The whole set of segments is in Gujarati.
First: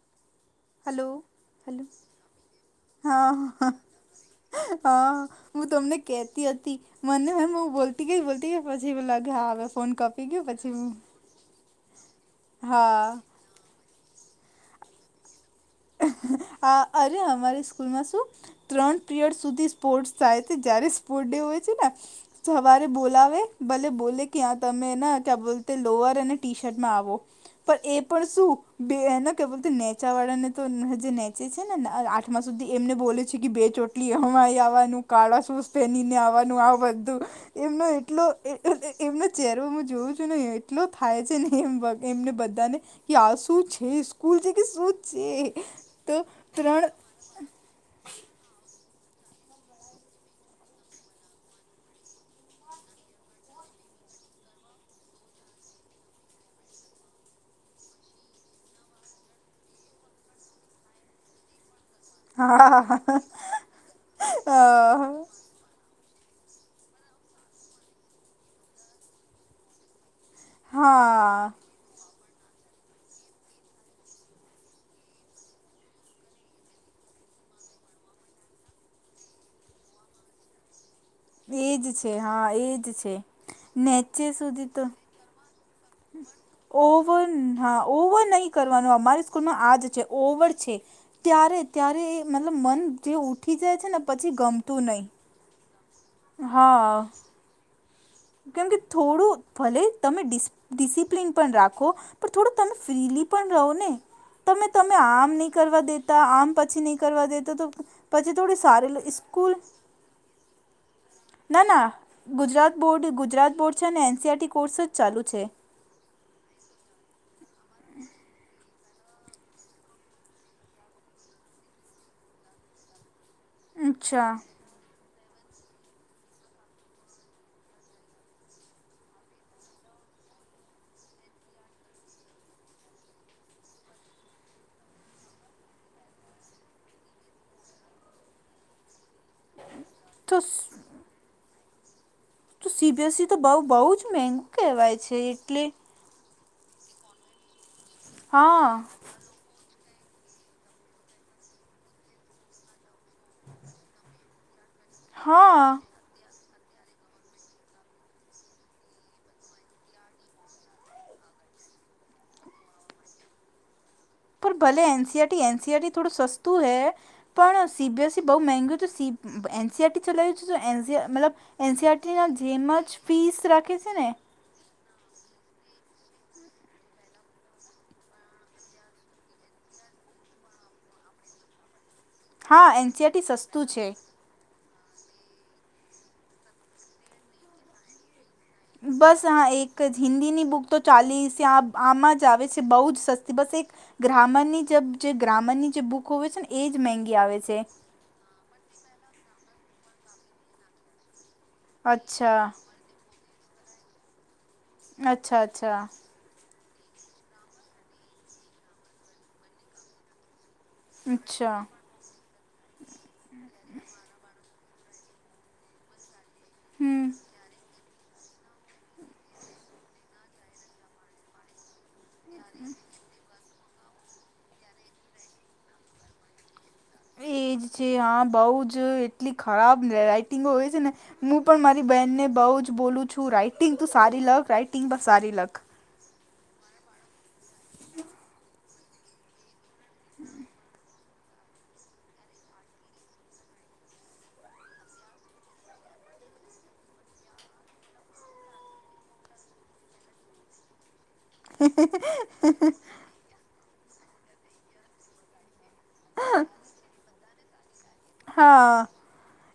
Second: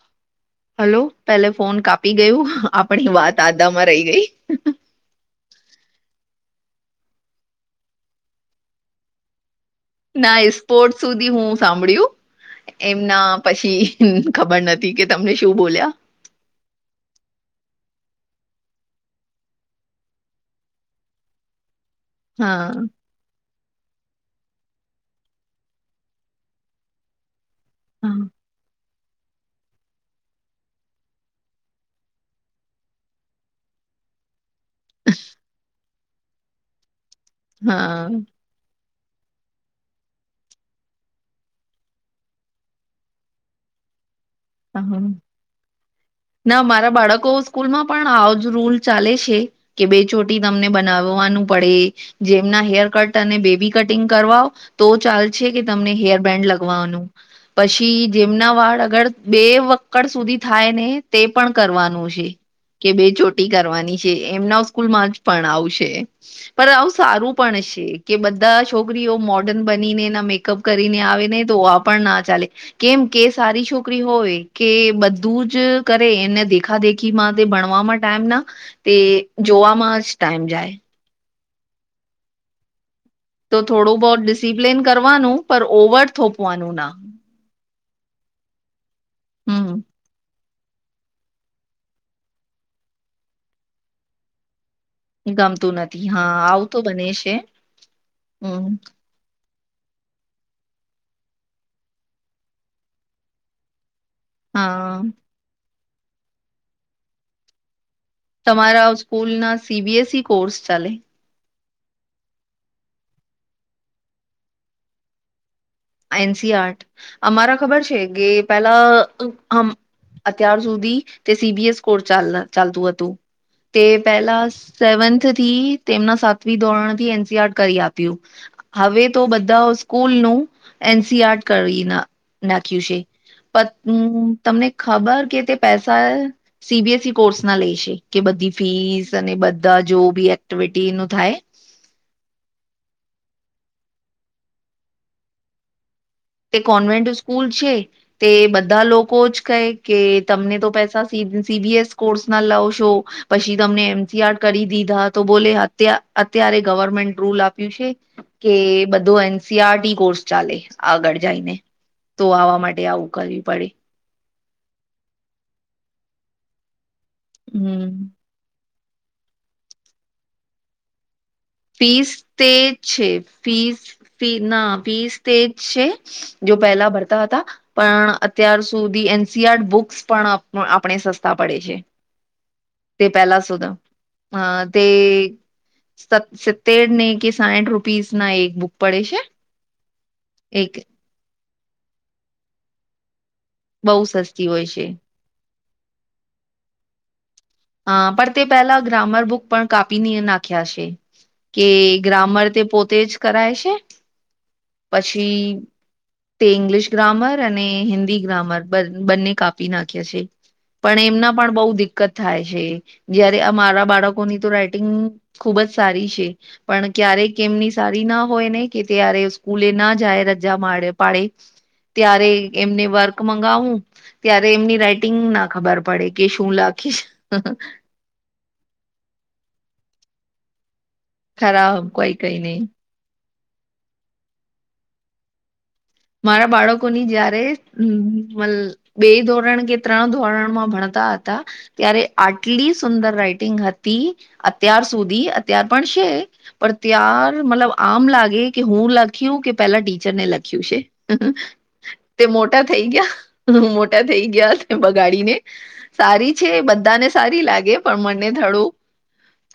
[inaudible] હલો પેલે ફોન કાપી ગયું આપણી હા વાત હા આદામાં રહી ગઈ. હા. હું તમને કેતી હતી મનેમ હ બોલતી ગઈ બોલતી ગઈ પછી લાગે હા. ફોન કપી ના ગયો પછી હું સ્પોર્ટ સુધી હું સાંભળ્યું હા એમના પછી ખબર નથી કે તમને શું બોલ્યા. આ અરે અમારી સ્કૂલમાં શું. ત્રણ પિરિયડ સુધી સ્પોર્ટ્સ થાય છે જ્યારે સ્પોર્ટ ડે હોય છે ને હા સવારે બોલાવે ભલે બોલે ક્યાં તમે ક્યાં બોલ લોવર અને ટી શર્ટમાં આવો. હા પણ એ પણ શું એના કેતે નેચાવાળા ને તો જે નેચે છે ને આઠમા સુધી એમને બોલે છે કે બે ચોટલી એ કાળા શૂઝ પહેનીને આવવાનું આ બધું એમનો હા એટલો એમનો ચહેરો હું જોઉં છું ને, એટલો થાય છે. નહીં એમ, એમને બધાને. કે આ શું છે? સ્કૂલ છે કે શું હા છે? તો ના, ત્રણ મારા બાળકો સ્કૂલમાં પણ આવજ રૂલ ચાલે છે. કે બે ચોટી તમને બનાવવાનું પડે. જેમના હેર કટ અને બેબી કટિંગ કરવા હોય. તો ચાલ છે કે, તમને હેર બેન્ડ લગવાનું. પછી જેમના વાળ આગળ બે વક્કડ સુધી થાય ને, તે પણ કરવાનું છે કે હા બે ચોટી. કરવાની છે અ એમના સ્કૂલ માં જ, પણ આવશે. પણ આવું સારું પણ છે કે, બધા છોકરીઓ મોર્ડર્ન બનીને એના મેકઅપ કરીને આવે હા નહીં તેવા, પણ ના ચાલે. કેમ કે, સારી શું? નોકરી હોય કે બધું જ કરે, એને દેખા દેખીમાં તે ભણવામાં ટાઈમ ના તે જોવામાં જ ટાઈમ જાય. એજ છે. હા, એજ છે. તો થોડું નેચે બહુત સુધી ડિસિપ્લિન તો કરવાનું પણ, ઓવર થોપવાનું ના. ઓવર હા, ઓવર નહીં કરવાનું. અમારી સ્કૂલમાં હમ આજ છે, ઓવર છે. ત્યારે ત્યારે એ મતલબ, મન જે ઊઠી જાય છે ને પછી ગમતું નહીં. ગમતું નથી. હા, આવું તો હા બને છે. કેમ હમ કે, થોડું ભલે તમે ડિસિપ્લન પણ રાખો. પણ, થોડું તમે ફ્રીલી પણ રહો ને. તમે હા તમે આમ નહીં કરવા દેતા, આમ પછી નહીં કરવા દેતા તો પછી થોડી તમારા સારી સ્કૂલ ના સીબીએસી કોર્સ ચાલે? ના, ના. ગુજરાત બોર્ડ ગુજરાત બોર્ડ છે અને એનસીઈઆરટી કોર્સ જ ચાલુ છે. એનસી આર્ટ અમારા ખબર છે કે પેલા. અત્યાર સુધી તે સીબીએસ કોર્સ ચાલતું હતું, તે અચ્છા પેલા. સેવન્થથી, તેમના સાતમી ધોરણ થી એનસીઆર કરી આપ્યું. હવે તો બધા સ્કૂલ નું એનસીઆર્ટ કરી ના નાખ્યું છે. પણ તમને ખબર કે તે પૈસા સીબીએસઇ કોર્સ ના લેશે કે, બધી ફીસ અને બધા જો બી તો એક્ટિવિટી ન થાય. તો સીબીએસઇ તો બઉ બહુ જ મોધુ કહેવાય છે, એટલે તે કોન્વેન્ટ સ્કૂલ છે, તે હા બધા લોકો જ કંઈ કે તમને તો પૈસા સી સીબીએસ કોર્સ ના લાવો છો. પછી તમને એમસીઆર કરી દીધા, તો બોલે હા અત અત્યારે ગવર્મેન્ટ રૂલ આપ્યું છે કે, બધો એનસીઆરટી કોર્સ ચાલે. આગળ જઈને તો, આવા માટે આવું કરવી પડે. પણ ભલે એનસીઆરટી, એનસીઆરટી થોડું સસ્તું હૈ, પણ હમ સીબીએસઈ બહુ મેગું હતું. એનસીઆરટી ચલાયું છે, એનસીઈઆરટી મતલબ ફીસ એનસીઈઆરટીના તે જેમ જ છે ફીસ રાખે છે ને? ફી ના વીસ તેજ છે, જો પહેલા ભરતા હતા. પણ, અત્યાર સુધી એનસીઆર્ડ બુક્સ પણ આપણે સસ્તા પડે છે. હા તે એનસીઆરટી પેલા સસ્તું સુધા છે હતું તે. સિતેર કે સાઠ રૂપીસ ના એક બુક. પડે બસ, છે હા. એક જ હિન્દીની બુક તો એક ચાલી છે. આ આમાં જ આવે છે, બહુ જ સસ્તી. બસ, એક. બહુ સસ્તી ગ્રામરની હોય જ છે જે ગ્રામરની જે બુક હોય છે ને, એજ મોધી આવે છે. હા, પણ તે પહેલા ગ્રામર બુક પણ કાપી ને નાખ્યા છે. કે અચ્છા ગ્રામર તે પોતે જ કરાય છે અચ્છા પછી. અચ્છા તે ઇંગ્લિશ ગ્રામર અને હિન્દી ગ્રામર બંને કાપી નાખ્યા છે. પણ એમના અચ્છા પણ બહુ દિક્કત થાય છે, જયારે મારા બાળકોની તો રાઈટિંગ ખુબ જ સારી છે, પણ હમ ક્યારેક કેમની સારી ના હોય ને, કે ત્યારે સ્કૂલે ના જાય, રજા પાડે. ત્યારે એમને વર્ક મગાવું, ત્યારે એમની રાઈટિંગ ના ખબર પડે કે શું લાગે. [unintelligible] જે હા બઉ જ એટલી ખરાબ રાઈટિંગો હોય છે ને. હું પણ મારી ખરાબ કોઈ બહેનને કઈ બહુ નહી જ બોલું છું રાઈટિંગ ત સારી લખ રાઈટિંગ પણ સારી લખ. મારા બાળકોની જયારે બે ધોરણ કે ત્રણ ધોરણ માં ભણતા હતા. ત્યારે આટલી સુંદર રાઈટિંગ હતી, અત્યાર સુધી અત્યાર પણ છે. પણ ત્યાર મતલબ આમ લાગે કે હું લખ્યું કે પેલા ટીચરને લખ્યું છે. હ તે મોટા થઈ ગયા. હ મોટા થઈ ગયા છે બગાડીને, સારી છે બધા ને સારી લાગે. પણ મને થડું હા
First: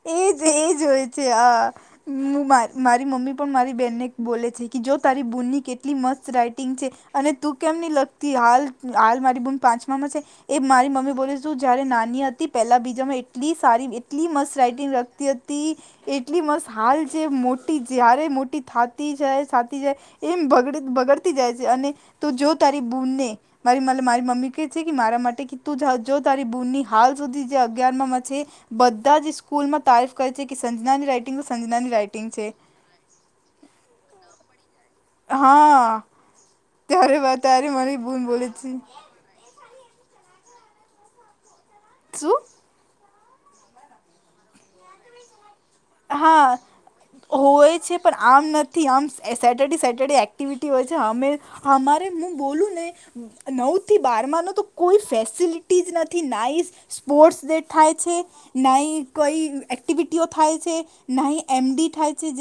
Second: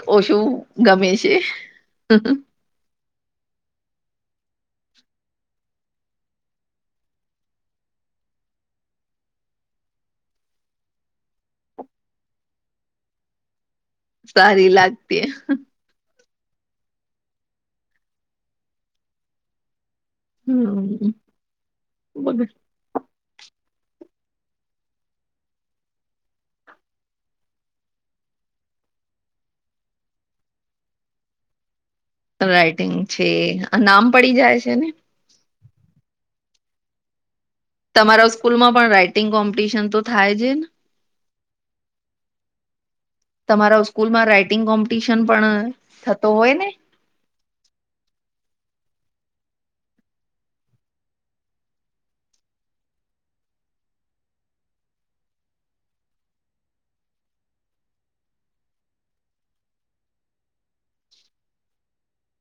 એજ ઓછું એજ હોય ગમે છે. આ હું માર મારી મમ્મી પણ મારી બેહેનને બોલે છે કે જો તારી બૂનની કેટલી મસ્ત રાઈટિંગ છે. અને તું કેમ ની લગતી હાલ હાલ મારી બૂમ પાંચમામાં છે. એ મારી મમ્મી બોલી જયારે નાની હતી પેલા બીજામાં એટલી સારી એટલી મસ્ત સારી રાઈટિંગ લાગતી રખતી હતી. એટલી મસ્ત હાલ જે મોટી જ્યારે મોટી થતી જાય થતી જાય. એમ બગડ હમ બગડતી જાય છે અને, તો જો તારી બૂનને. મારી મારી મમ્મી કે છે મારા માટે તું જો તારી બૂનની હાલ સુધી જે અગયાર છે, બધા જ સ્કૂલમાં તારીફ કરે છે કે સંજનાની રાઈટિંગ તો સંજના રાઈટિંગ. છે. રાઈટિંગ છે નામ પડી જાય છે ને. હા. ત્યારે ત્યારે મરી ભૂલ બોલે છે. ંગ કોમ્પિટિશન તો થાય છે ને? શું? તમારા સ્કૂલમાં રાઈટિંગ કોમ્પિટિશન પણ થતો હોય હા ને? હોય છે પણ આમ નથી આમ સેટરડે સેટર્ડે એક્ટિવિટી હોય છે અમે અમારે હું બોલું ને. નવથી બારમાંનો તો કોઈ ફેસિલિટી જ નથી નાઇસ. સ્પોર્ટ્સ ડે થાય છે નઈ કોઈ એક્ટિવિટીઓ થાય. એમ થાય છે હોય છે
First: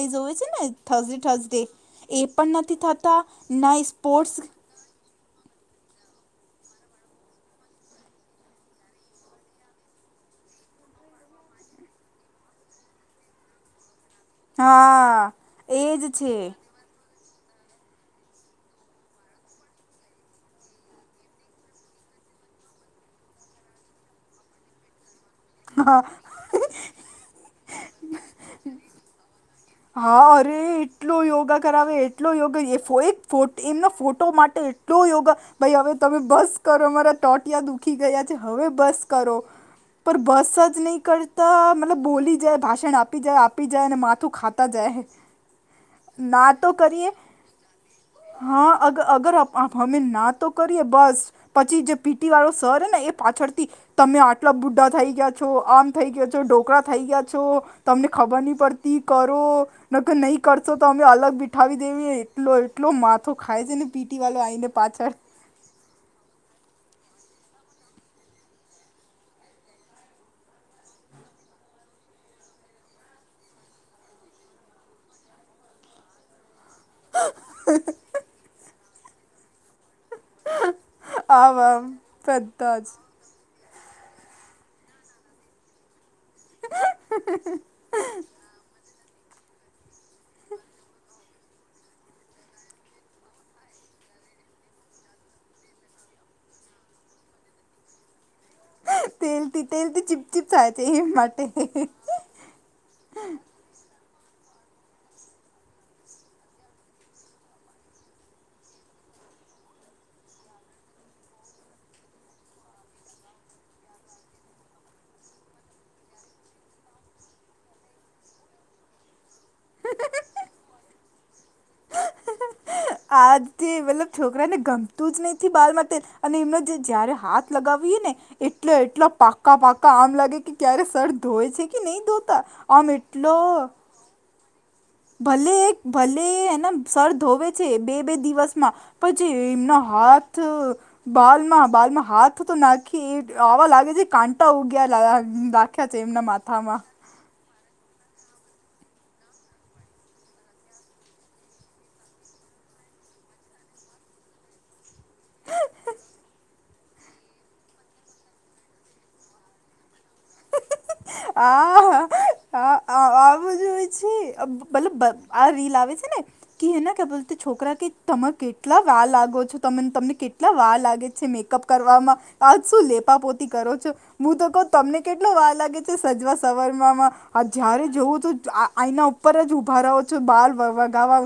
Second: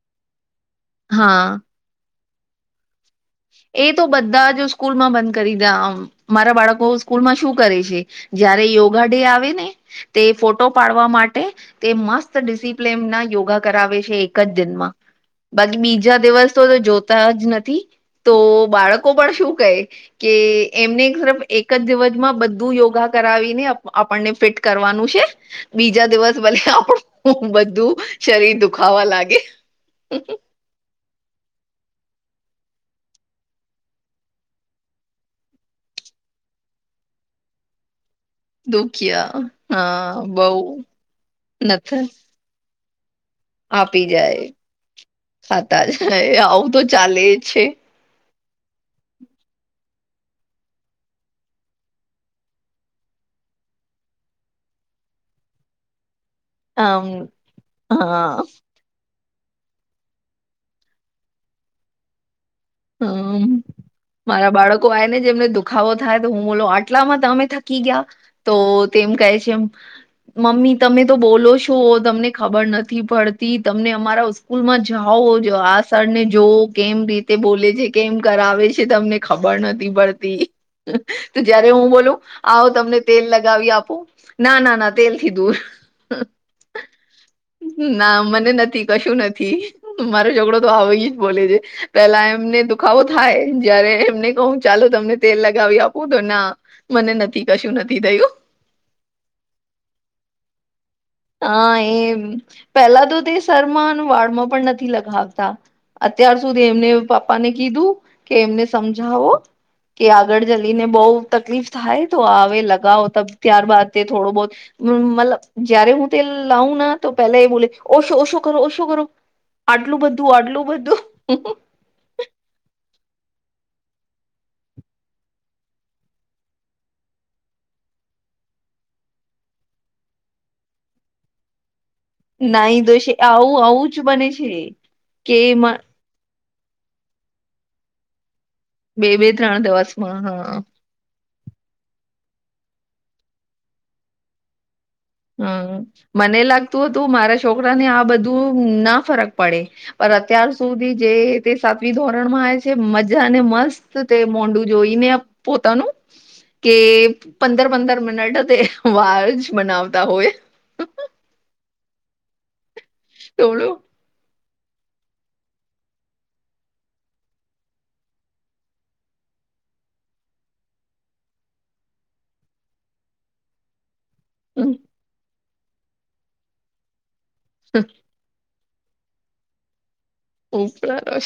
ને થે હા થસે. એ પણ નથી થતા, ન સ્પોર્ટ્સ સ્કૂલ માં બંધ કરી દા આમ. મારા બાળકો સ્કૂલમાં શું કરે છે, જયારે યોગા ડે આવે ને. તે ફોટો પાડવા માટે, તે મસ્ત ડિસિપ્લન ના યોગા કરાવે છે. એક જ દિનમાં, હા બાકી એજ બીજા છે દિવસ તો જોતા જ નથી. તો બાળકો પણ શું કહે. કે એમને તરફ એક જ દિવસમાં બધું યોગા કરાવીને આપણને ફિટ કરવાનું છે. હા બીજા દિવસ ભલે આપણું બધું શરીર દુખાવા લાગે. હા. અરે એટલો યોગા કરાવે એટલો યોગા એ એક ફો એમના ફોટો માટે એટલો યોગા. ભાઈ હવે તમે બસ કરો મારા ટોટિયા દુખી ગયા છે હવે બસ કરો. દુખ્યા પર હા બઉ બસ જ નહીં કરતા મતલબ નથન બોલી જાય ભાષણ આપી જાય આપ આપી જાય માથું ખાતા જાય, ખાતા જાય ના આવું તો કરીએ. ચાલે જ છે હા અગ અગર હમે ના તો કરીએે બસ. પછી જે પીટી વાળો સર હે ને એ પાછળથી, તમે આટલા બુઢા થઈ ગયા છો આમ થઈ ગયા છો ઢોકળા થઈ આમ ગયા છો, તમને હા ખબર નહી પડતી. ની કરો ને કે નહીં કરશો તો અમે અલગ બિઠાવી દેવી એટલો- - એટલો માથો હમ ખાય છે ને પીટી વાળો આઈને પાછળ- - ખાવો થાય તો હું બોલો આટલામાં તમે થકી ગયા તો તેમ કહે છે એમ? મમ્મી તમે તો બોલો છો તમને ખબર નથી પડતી તમને અમારા- - સ્કૂલ માં જાઓ આ સર ને જોવો કેમ- - તે બોલે છે કેમ કરાવે છે તમને ખબર નથી પડતી- તો આમ જયારે હું આમ બોલ આવો બધા તમને- જ તેલ લગાવી આપો ના ના ના તેલ થી દૂર. ના મને નથી- - કશું નથી મારો છોકડો તો આવ જ બોલે છે. પેલા એમને દુખાવો થાય જયારે એમને કહું ચાલો તમને તેલ લગાવી આપું તો ના. મને નથી કશું નથી થયુ. તેલથી તેલથી ચીપ ચીપ થાય છે એ માટે- - હા એ પેલા તો તે શમાં વાળમાં પણ નથી લગાવતા. અત્યાર સુધી એમને પપ્પા ને કીધું કે એમને સમજાવો- - કે આગળ જલીને બઉુ તકલીફ થાય તો હ લગાવો ત ત્યારબાદ તે થોડો બહ- - મતલબ જયારે હું- - તેલ લાઉ ના તો પહેલા એ બોલે ઓશો ઓછો કરો ઓછો કરો. આટલું બધું આટલું બધું. [inaudible] આજથી મતલબ છોકરાને ગમતું જ નહ બાર માટે અને એમનો જયારે હાથ- - લગાવીએ ને એટલો એટલો પાકા પાકા આમ લાગે કે ક્યારે સર ધોય છે કે નહી ધો- - નાહી દોસે આવ આવું છું બને છે. કે ભલે એક ભલે એને સર ધોવે છે બે બે દિવસ- - બે બે પછી ત્રણ એના દિવસમાં હાથ- હા - બાલ માં બાલ માં હાથ તો નાખી આવા લાગે છે કાંટા ઉગ્યા - - હમ મને લાગતું હતું મારા છોકરા ને આ બધું ના ફરક પડે. પર અત્યાર સુધી જે તે સાતવી ધોરણમાં આવે છે મજા અને મસ્ત- - તે મોંડું જોઈને પોતાનું- - કે પંદર પંદર મિનટ તે વાડ જ બનાવતા હોય. હા હ હ આવું થોડું જોઈ- - મતલબ આ રીલ આવે છે ને? કે એના કે બોલ છોકરા કે તર કેટલા વાર લાગો છો તમને કેટલા વાર લાગે છે મેકઅપ- - કરવામાં આજ શું લેપાપોતી કરો છો- - હું તો કઉ તમને કેટલો વાર લાગે છે સજવા સવરવામાં? આ જયારે જોવું તો આના ઉપર જ ઊભા રહો- - બળ ઉપરા વગાવા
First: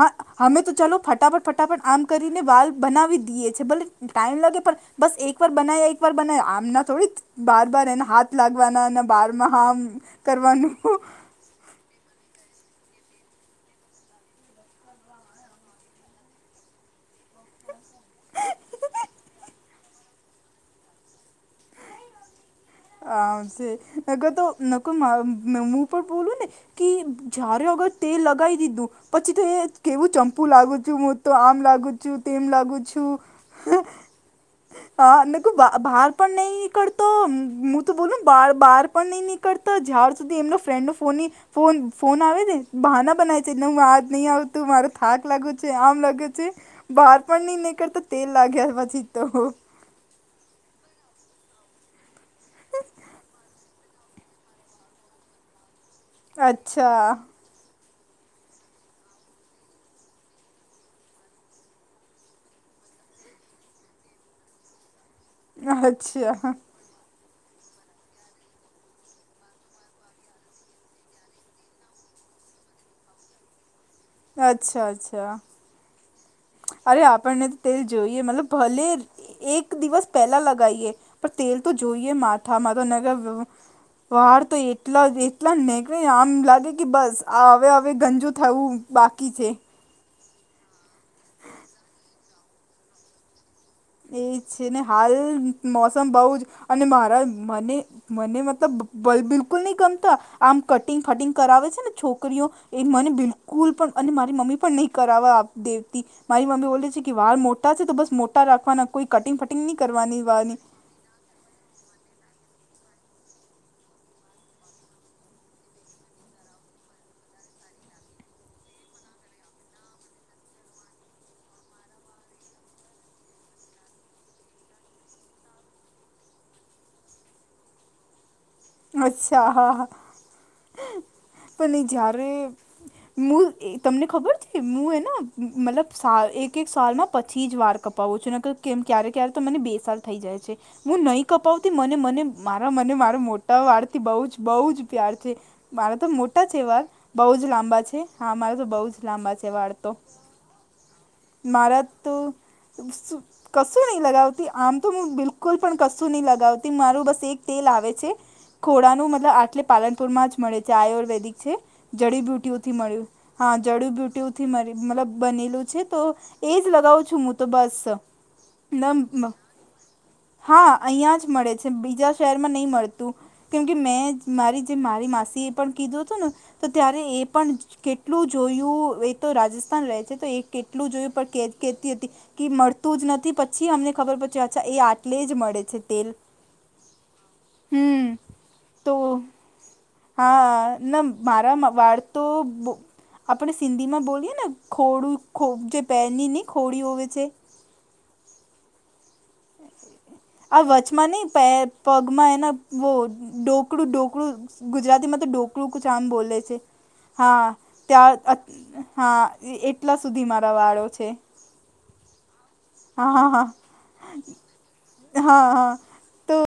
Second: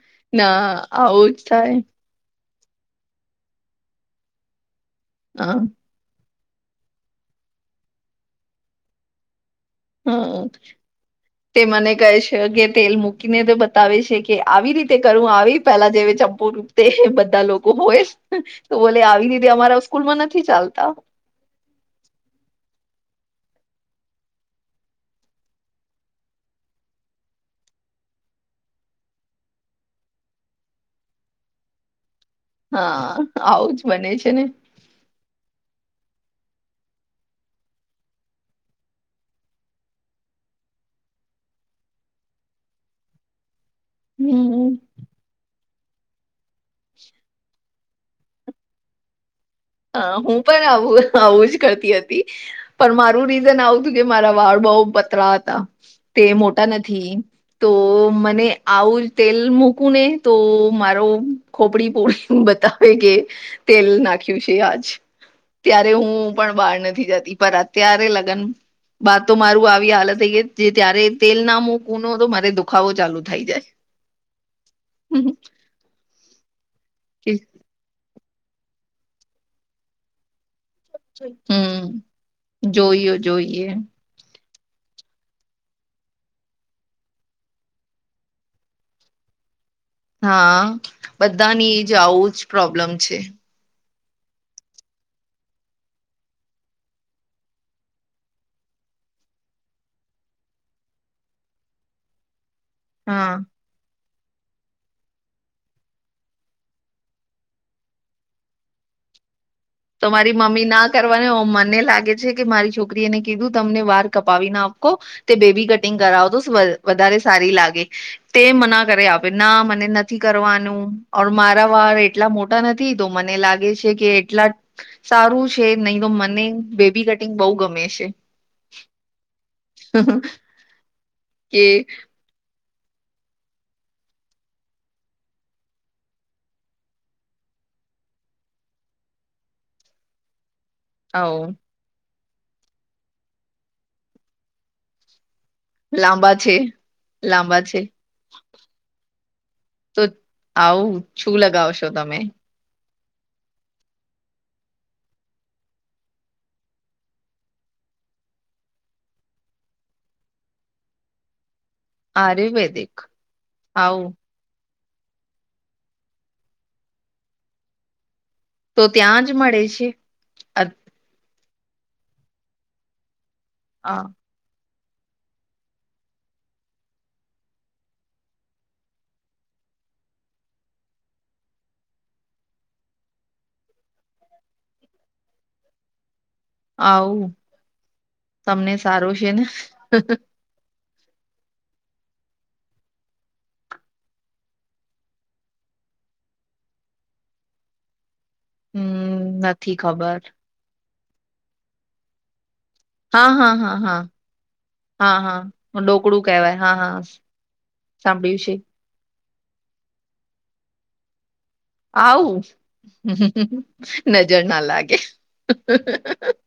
હા ના હમે તો ચાલલો આવું જ ફટાફટ થાય ફટાફટ આમ- - કરીને વાલ બનાવી દઈએ છે ભલે ટાઈમ લાગે પણ બસ એક વાર બના- હ - બના આમના થોડી બાર બાર એને હાથ લાગવાના અને બારમાં- - હા. તે મને કહે છે કે તેલ મૂકીને તે બતાવે છે કે આવી રીતે કરું આવી પેલા જેવી ચંપુર- - તે બધા લોકો બોય તો બોલે આવી રીતે અમારા સ્કૂલ માં નથી ચાલતા. હ છે નગર તો કોઈ હું પણ બોલું ને- - કે જ્યારે અગર તેલ લગાવી દીધું- - પછી તો એ કેવું ચંપુ લાગુ છું હું તો આમ લાગુ- - તેમ લાગું છું. હા આવું જ બને છે ને હ નક બહાર પણ નહી નીકડ તો- - હું તો બોલું બાર બહાર પણ નહીં નીકળતા જ્યાર સુધી એમનો ફ્રેન્ડનો ફોનની- - ફોન ફોન આવે બહાના બનાય- - હું આજ નહી આવતું હમ મારો થાક લાગુ છે આમ લાગુ છે બહાર પણ નહી ને- - તો તેલ લાગ્યા પછી તો હ હું પણ આવું આવું જ કરતી હતી પણ મારું રીઝન આવું હતું કે મારા વાળ બઉ પતરા હતા તે મોટા નથી અચ્છા તો મને આવું જ તેલ મૂકું ને તો મારો ખોપડી પોળી બતાવે કે તેલ નાંખ ખ્યુ છે આજ ત્યારે હું અચ્છા પણ બહાર નથી જતી પણ અત્યારે લગન બાદ તો મારું આવી હાલત થઈ ગઈ તે ત્યારે તેલ ના મુકુનો હતો મારે દુખાવો ચાલુ થઈ જાય અચ્છા, અચ્છા, અચ્છા. અરે આપણને ત તેલ જોઈએ મતલબ ભલે એક દિવસ પહેલા લગાઈએ પણ તેલ તો હમ જોઈએ માથામાં તો જોઈએ નકર જોઈએ વાળ તો એટલા જ એટલા જ નેહકળેને આમ લાગે કે બસ આ અવે અવે ગંજુ થવું બાકી છે. હા બધાની એજ આવું જ પ્રોબ્લમ છે. એ છે ને હાય મોસમ બઉ જ અને મારા મને મને મતલબ બ બિલકુલ ની ગમતા આમ કટિંગ ફટિંગ કરાવે છે ને છોકરીઓ એ મને હા. બિલકુલ પણ અને મારી મમ્મી પણ નઈ કરાવવા આપતી અતી, મારી મમ્મી બોલે છે કે વાર મોટા છે તો બસ મોટા રાખ ખવાના કોઈ કટિંગ ફટિંગ ની તો મારી મમ્મી ના કરવાને ઓ મને લાગે છે કે મારી છોકરી એને કીધું તમને વાર કપાવી નાખો તે બેબી કટિંગ કરાવો સ તો વધારે સારી લાગે. તે મના કર અવે ના મને નથી કરવાનું ઓર મારા વાર એટ લા મોટા નથી તો મને લાગે છે કે એટલા સારું છે નઈ તો મને બેબી કટિંગ બઉ ગમે છે. અચ્છા હા હા કે પન એ જ્યારે મું એ તમને ખબર છે મું હેના મતલબ સા એક એક સાલમાં પછી જ વાર કપાવું છું નકર કેમ ક્યારે ક્યારે તો મને બે સાલ થઈ જાય છે, મું નઈ કપાવતી મને મને મારા મને મારો મો ટા વાળથી બઉ જ બઉ જ પ્યાર છે. મારા તો મોટા છે વાર બઉ જ લાંબા છે, હાં મારા તો બઉ જ લાંબા છે વાળ તો આવું છુ લગાવ છો તમે? ત સુું કશું નઈ લગાવતી આમ તો મું બિલકુલ પણ કશું ની લગાવતી મારું બસ એક તેલ આવે છે ખોડાનું મતલબ આટલે પાલનપુર માં જ મળે છે આયુર્વેદિક છે જડીબ્યુટુ ઓથી આયુર્વેદિક મળ્યું હા જડી આવું બ્યુટુ થી મર મતલબ બનેલું છે તો એ જ લગાવું છું મું તો બસ તો ત્યાં નમ જ મળે છે હાં અઈયાં જ મળે છે, બીજા શહેરમાં નઈ મળતું કેમ કે મેં જ મારી જે મારી માસી એ પણ કીધું હતું ને તો ત્યારે એ પણ કેટલું જોયું એ તો રાજસ્થાન રેહ છે તો એ કેટલું જોયું પણ કે કેતી હતી કે મળતું જ નથી પછી અમને ખબર પડ અચ્છા એ આટલે જ મડે છે તેલ આઉં હમ તમને તો સારુ છે ને હા ના મારામ વાળ તો બો આપડે સિંધીમાં બોલીએ ને ખોડું ખો જે પેરની નઈ ખોડી હોય છે હમ્મ નથી ખબર આ વચમાં નય પેર પગમાં એના વો હા હા હા ડોકડું હા ડોકડું હા ગુજરાતીમાં તો ડોકડું હા કુછ આમ ડોકડું બોલે છે કહેવાય હા હા હાં ત્યાં સાંભળ્યું છે હાં એટલા સુધી મારા વાળો છે આઉં હા હા હા નજર ના લાગે. હા હા તો